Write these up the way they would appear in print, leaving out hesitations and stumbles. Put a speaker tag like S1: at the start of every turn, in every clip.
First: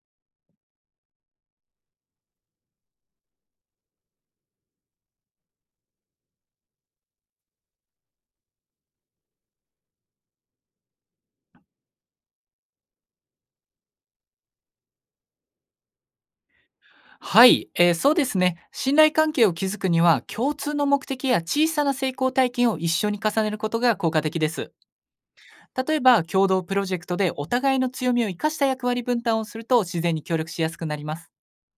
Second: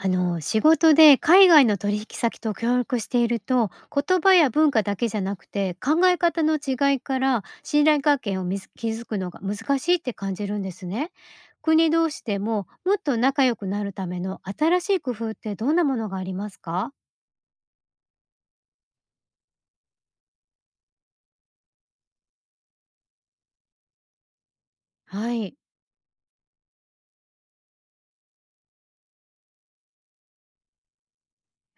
S1: 仕事で海外の取引先と協力していると、言葉や文化だけじゃなくて考え方の違いから信頼関係を見つ築くのが難しいって感じるんですね。国同士でももっと仲良くなるための新しい工夫ってどんなものがありますか？
S2: はい、そうですね。信頼関係を築くには、共通の目的や小さな成功体験を一緒に重ねることが効果的です。
S1: はい、
S2: 例えば、共同プロジェクトでお互いの強みを生かした役割分担をすると自然に協力しやすくなります。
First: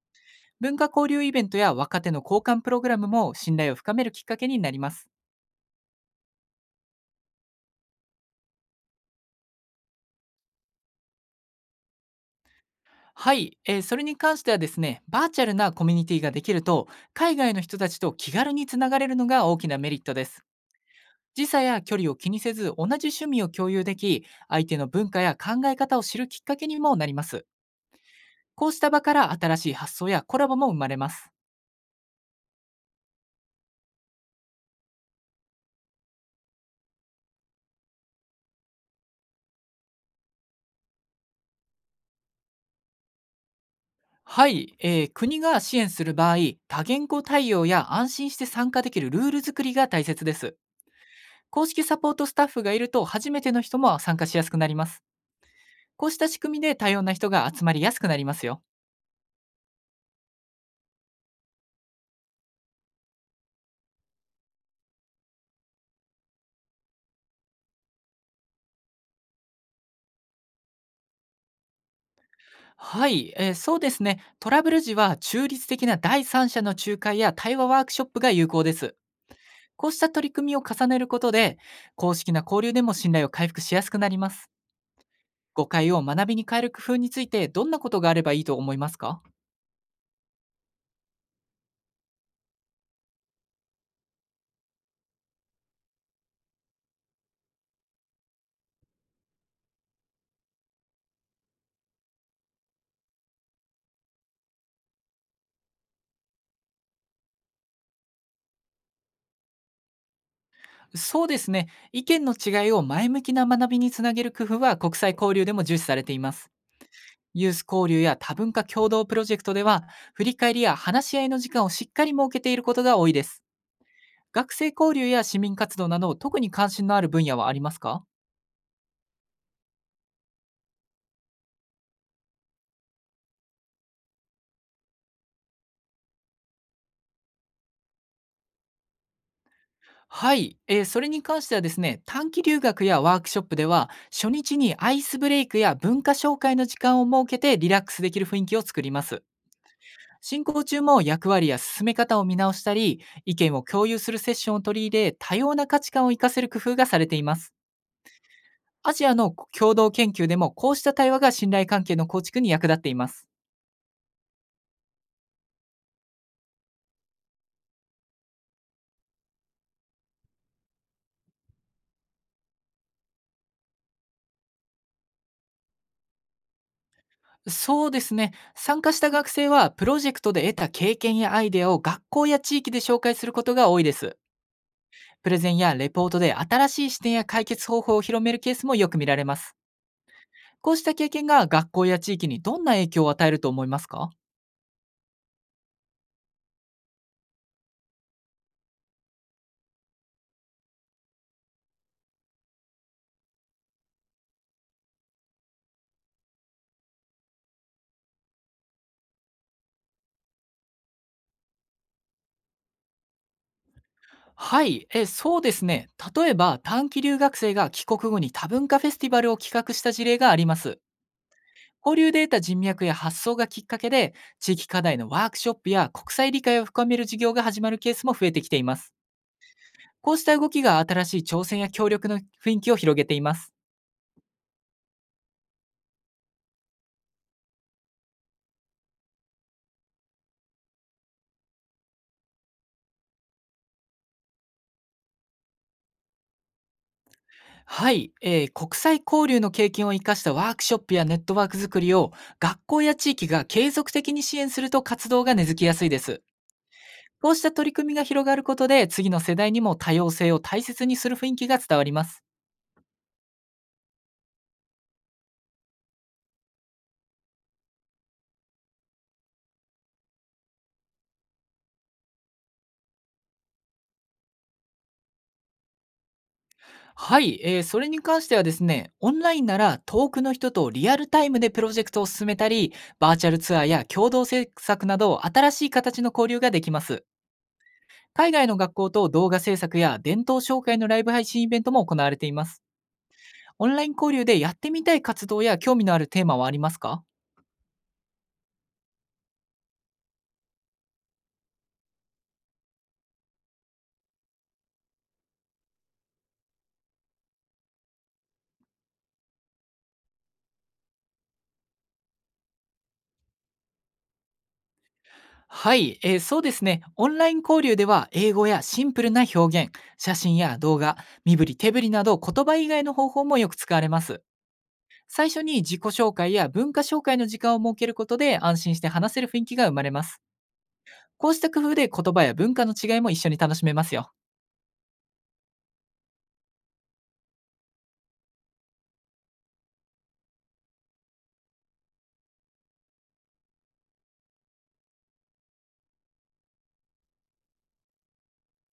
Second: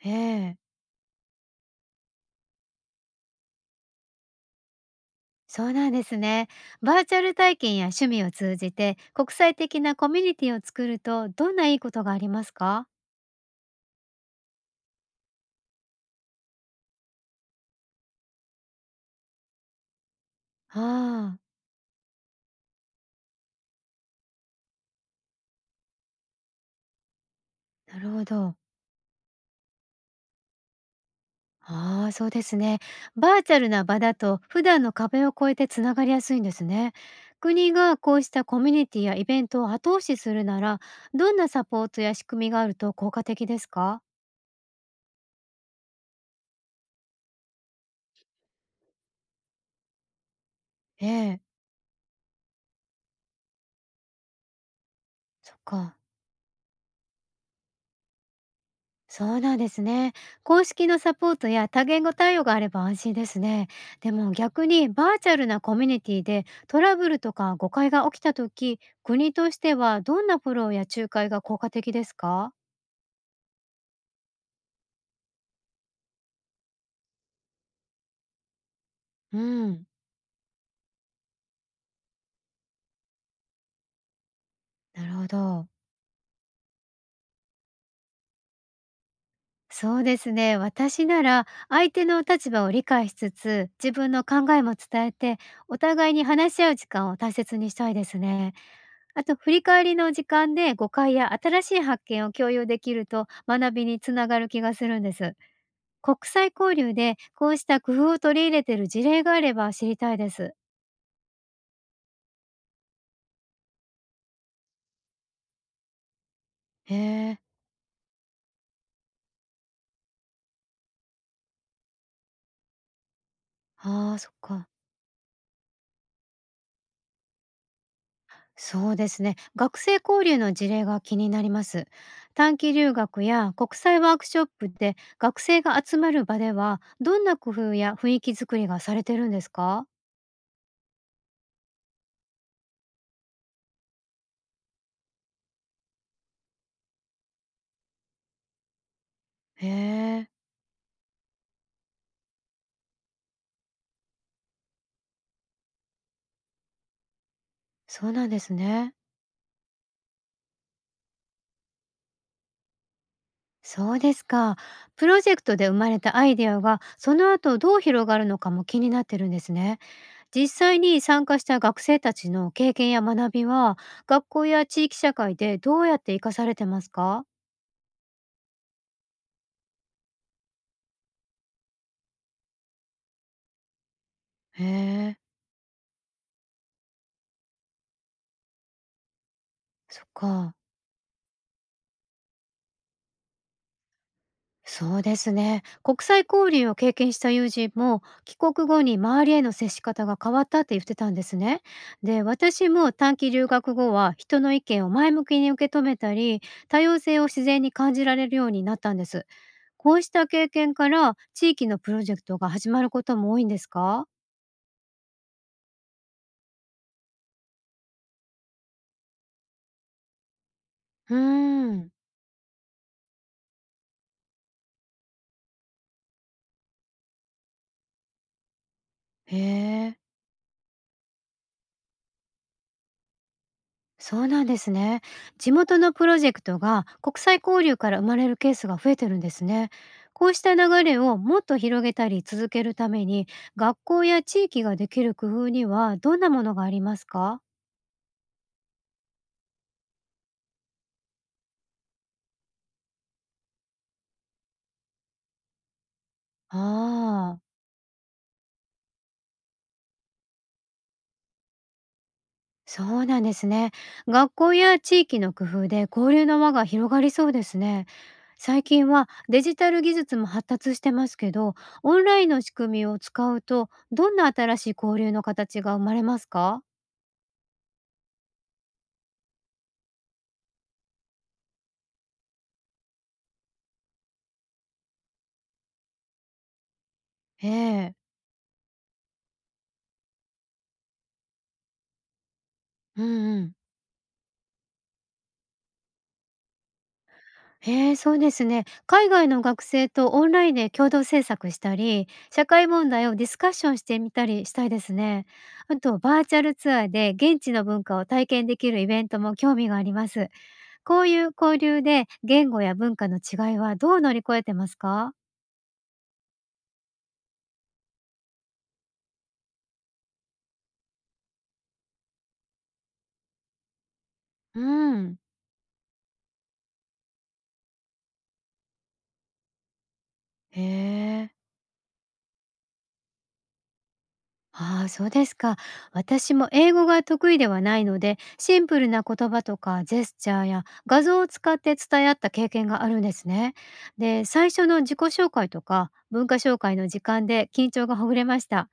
S1: ええ、
S2: 文化交流イベントや若手の交換プログラムも信頼を深めるきっかけになります。
S1: そうなんですね。バーチャル体験や趣味を通じて国際的なコミュニティを作るとどんないいことがありますか？
S2: はい、それに関してはですね、バーチャルなコミュニティができると、海外の人たちと気軽につながれるのが大きなメリットです。
S1: ああ、
S2: 時差や距離を気にせず、同じ趣味を共有でき、相手の文化や考え方を知るきっかけにもなります。
S1: なるほど。
S2: こうした場から新しい発想やコラボも生まれます。
S1: ああ、そうですね。バーチャルな場だと普段の壁を越えてつながりやすいんですね。国がこうしたコミュニティやイベントを後押しするなら、どんなサポートや仕組みがあると効果的ですか？
S2: はい、国が支援する場合、多言語対応や安心して参加できるルール作りが大切です。
S1: ええ、
S2: 公式サポートスタッフがいると、初めての人も参加しやすくなります。
S1: そっか。
S2: こうした仕組みで多様な人が集まりやすくなりますよ。
S1: そうなんですね。公式のサポートや多言語対応があれば安心ですね。でも逆にバーチャルなコミュニティでトラブルとか誤解が起きた時、国としてはどんなフォローや仲介が効果的ですか？
S2: はい、そうですね。トラブル時は中立的な第三者の仲介や対話ワークショップが有効です。
S1: うん、
S2: こうした取り組みを重ねることで、公式な交流でも信頼を回復しやすくなります。
S1: なるほ
S2: 誤
S1: ど。
S2: 解を学びに変える工夫について、どんなことがあればいいと思いますか？
S1: そうですね。私なら相手の立場を理解しつつ、自分の考えも伝えて、お互いに話し合う時間を大切にしたいですね。あと、振り返りの時間で誤解や新しい発見を共有できると学びにつながる気がするんです。国際交流でこうした工夫を取り入れている事例があれば知りたいです。
S2: そうですね。意見の違いを前向きな学びにつなげる工夫は、国際交流でも重視されています。
S1: へえ。
S2: ユース交流や多文化共同プロジェクトでは、振り返りや話し合いの時間をしっかり設けていることが多いです。
S1: ああ、そっ
S2: 学
S1: か。
S2: 生交流や市民活動など、特に関心のある分野はありますか？
S1: そうですね。学生交流の事例が気になります。短期留学や国際ワークショップで学生が集まる場では、どんな工夫や雰囲気作りがされてるんですか？
S2: はい、それに関してはですね、短期留学やワークショップでは、初日にアイスブレイクや文化紹介の時間を設けて、リラックスできる雰囲気を作ります。
S1: へえ、
S2: 進行中も役割や進め方を見直したり、意見を共有するセッションを取り入れ、多様な価値観を活かせる工夫がされています。
S1: そうなんです
S2: ア
S1: ね。
S2: ジアの共同研究でも、こうした対話が信頼関係の構築に役立っています。
S1: そうですか。プロジェクトで生まれたアイデアが、その後どう広がるのかも気になってるんですね。実際に参加した学生たちの経験や学びは、学校や地域社会でどうやって活かされてますか？
S2: そうですね。参加した学生はプロジェクトで得た経験やアイデアを学校や地域で紹介することが多いです。
S1: へえ、
S2: プレゼンやレポートで新しい視点や解決方法を広めるケースもよく見られます。
S1: そっか。
S2: こうした経験が学校や地域にどんな影響を与えると思いますか？
S1: そうですね。国際交流を経験した友人も帰国後に周りへの接し方が変わったって言ってたんですね。で、私も短期留学後は人の意見を前向きに受け止めたり、多様性を自然に感じられるようになったんです。こうした経験から地域のプロジェクトが始まることも多いんですか？
S2: はい、そうですね。例えば短期留学生が帰国後に多文化フェスティバルを企画した事例があります。
S1: うーん。
S2: 交流で得た人脈や発想がきっかけで、地域課題のワークショップや国際理解を深める授業が始まるケースも増えてきています。
S1: へえ。
S2: こうした動きが新しい挑戦や協力の雰囲気を広げています。
S1: そうなんですね。地元のプロジェクトが国際交流から生まれるケースが増えてるんですね。こうした流れをもっと広げたり続けるために、学校や地域ができる工夫にはどんなものがありますか？
S2: はい、国際交流の経験を生かしたワークショップやネットワーク作りを、学校や地域が継続的に支援すると、活動が根付きやすいです。こう
S1: あ
S2: し
S1: あ、
S2: た取り組みが広がることで、次の世代にも多様性を大切にする雰囲気が伝わります。
S1: そうなんですね。学校や地域の工夫で交流の輪が広がりそうですね。最近はデジタル技術も発達してますけど、オンラインの仕組みを使うとどんな新しい交流の形が生まれますか？
S2: はい、それに関してはですね、オンラインなら遠くの人とリアルタイムでプロジェクトを進めたり、バーチャルツアーや共同制作など、新しい形の交流ができます。
S1: ええ、
S2: 海外の学校と動画制作や伝統紹介のライブ配信イベントも行われています。
S1: うん、うん。
S2: オンライン交流でやってみたい活動や興味のあるテーマはありますか？
S1: へえ、そうですね。海外の学生とオンラインで共同制作したり、社会問題をディスカッションしてみたりしたいですね。あと、バーチャルツアーで現地の文化を体験できるイベントも興味があります。こういう交流で言語や文化の違いはどう乗り越えてますか？
S2: はい、そうですね。オンライン交流では、英語やシンプルな表現、写真や動画、身振り手振りなど、言葉以外の方法もよく使われます。
S1: うん。
S2: 最初に自己紹介や文化紹介の時間を設けることで、安心して話せる雰囲気が生まれます。
S1: へ
S2: こ
S1: え。
S2: うした工夫で言葉や文化の違いも一緒に楽しめますよ。
S1: ああ、そうですか。私も英語が得意ではないので、シンプルな言葉とかジェスチャーや画像を使って伝え合った経験があるんですね。で、最初の自己紹介とか文化紹介の時間で緊張がほぐれました。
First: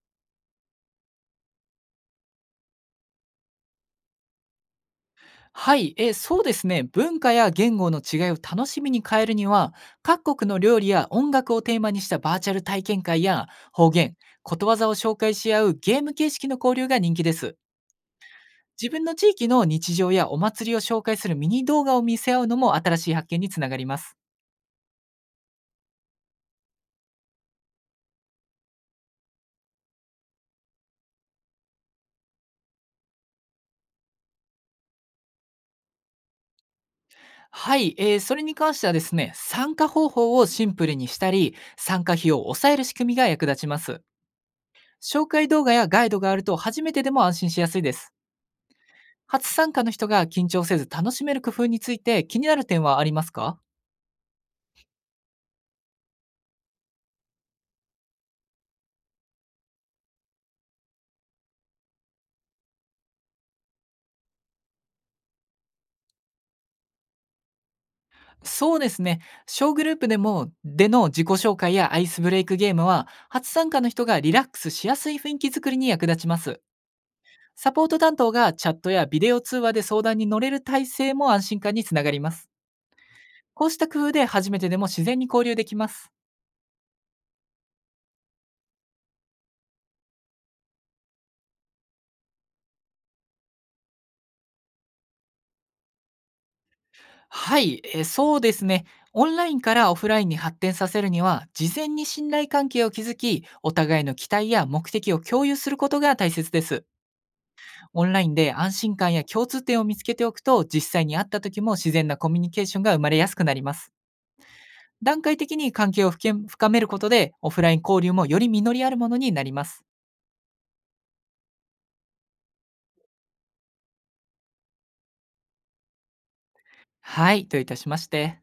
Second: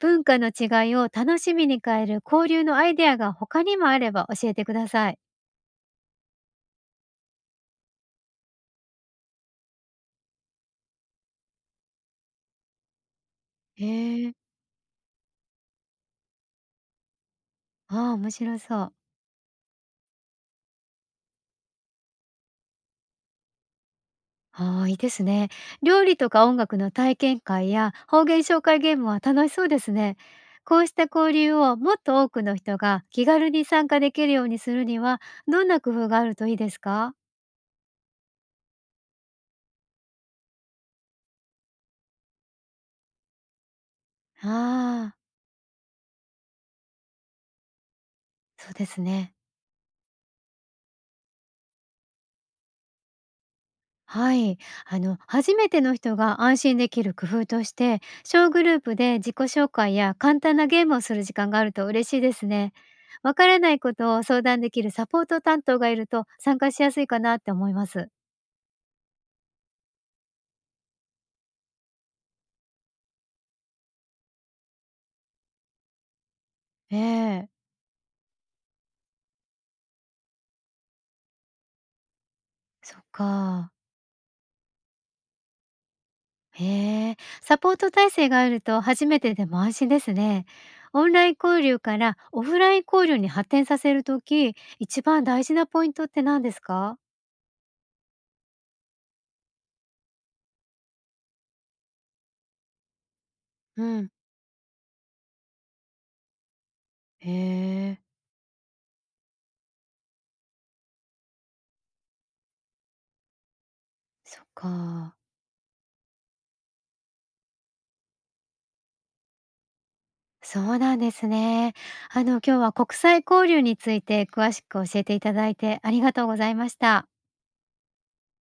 S1: 文化の違いを楽しみに変える交流のアイデアが他にもあれば教えてください。
S2: はい、そうですね。文化や言語の違いを楽しみに変えるには、各国の料理や音楽をテーマにしたバーチャル体験会や、
S1: へ
S2: 方言、
S1: え、
S2: ことわざを紹介し合うゲーム形式の交流が人気です。
S1: ああ、面白そ
S2: 自
S1: う。
S2: 分の地域の日常やお祭りを紹介するミニ動画を見せ合うのも、新しい発見につながります。
S1: ああ、いいですね。料理とか音楽の体験会や方言紹介ゲームは楽しそうですね。こうした交流をもっと多くの人が気軽に参加できるようにするには、どんな工夫があるといいですか？
S2: はい、それに関してはですね、参加方法をシンプルにしたり、参加費を抑える仕組みが役立ちます。
S1: ああ、
S2: 紹介動画やガイドがあると、初めてでも安心しやすいです。
S1: そうですね。
S2: 初参加の人が緊張せず楽しめる工夫について、気になる点はありますか？
S1: はい。初めての人が安心できる工夫として、小グループで自己紹介や簡単なゲームをする時間があると嬉しいですね。わからないことを相談できるサポート担当がいると参加しやすいかなって思います。
S2: そうですね。小グループでの自己紹介やアイスブレイクゲームは、初参加の人がリラックスしやすい雰囲気作りに役立ちます。
S1: ええ、
S2: サポート担当がチャットやビデオ通話で相談に乗れる体制も、安心感につながります。
S1: そっ
S2: こう
S1: か。
S2: した工夫で初めてでも自然に交流できます。
S1: へえ。サポート体制があると初めてでも安心ですね。オンライン交流からオフライン交流に発展させるとき、一番大事なポイントって何ですか？
S2: はい、そうですね。オンラインからオフラインに発展させるには、事前に信頼関係を築き、お
S1: う
S2: 互い
S1: ん。
S2: の期待や目的を共有することが大切です。
S1: へえ。
S2: オンラインで安心感や共通点を見つけておくと、実際に会った時も自然なコミュニケーションが生まれやすくなります。
S1: そっか。
S2: 段階的に関係を深めることで、オフライン交流もより実りあるものになります。
S1: そうなんですね。あの、今日は国際交流について詳しく教えていただいてありがとうございました。
S2: はい、といたしまして。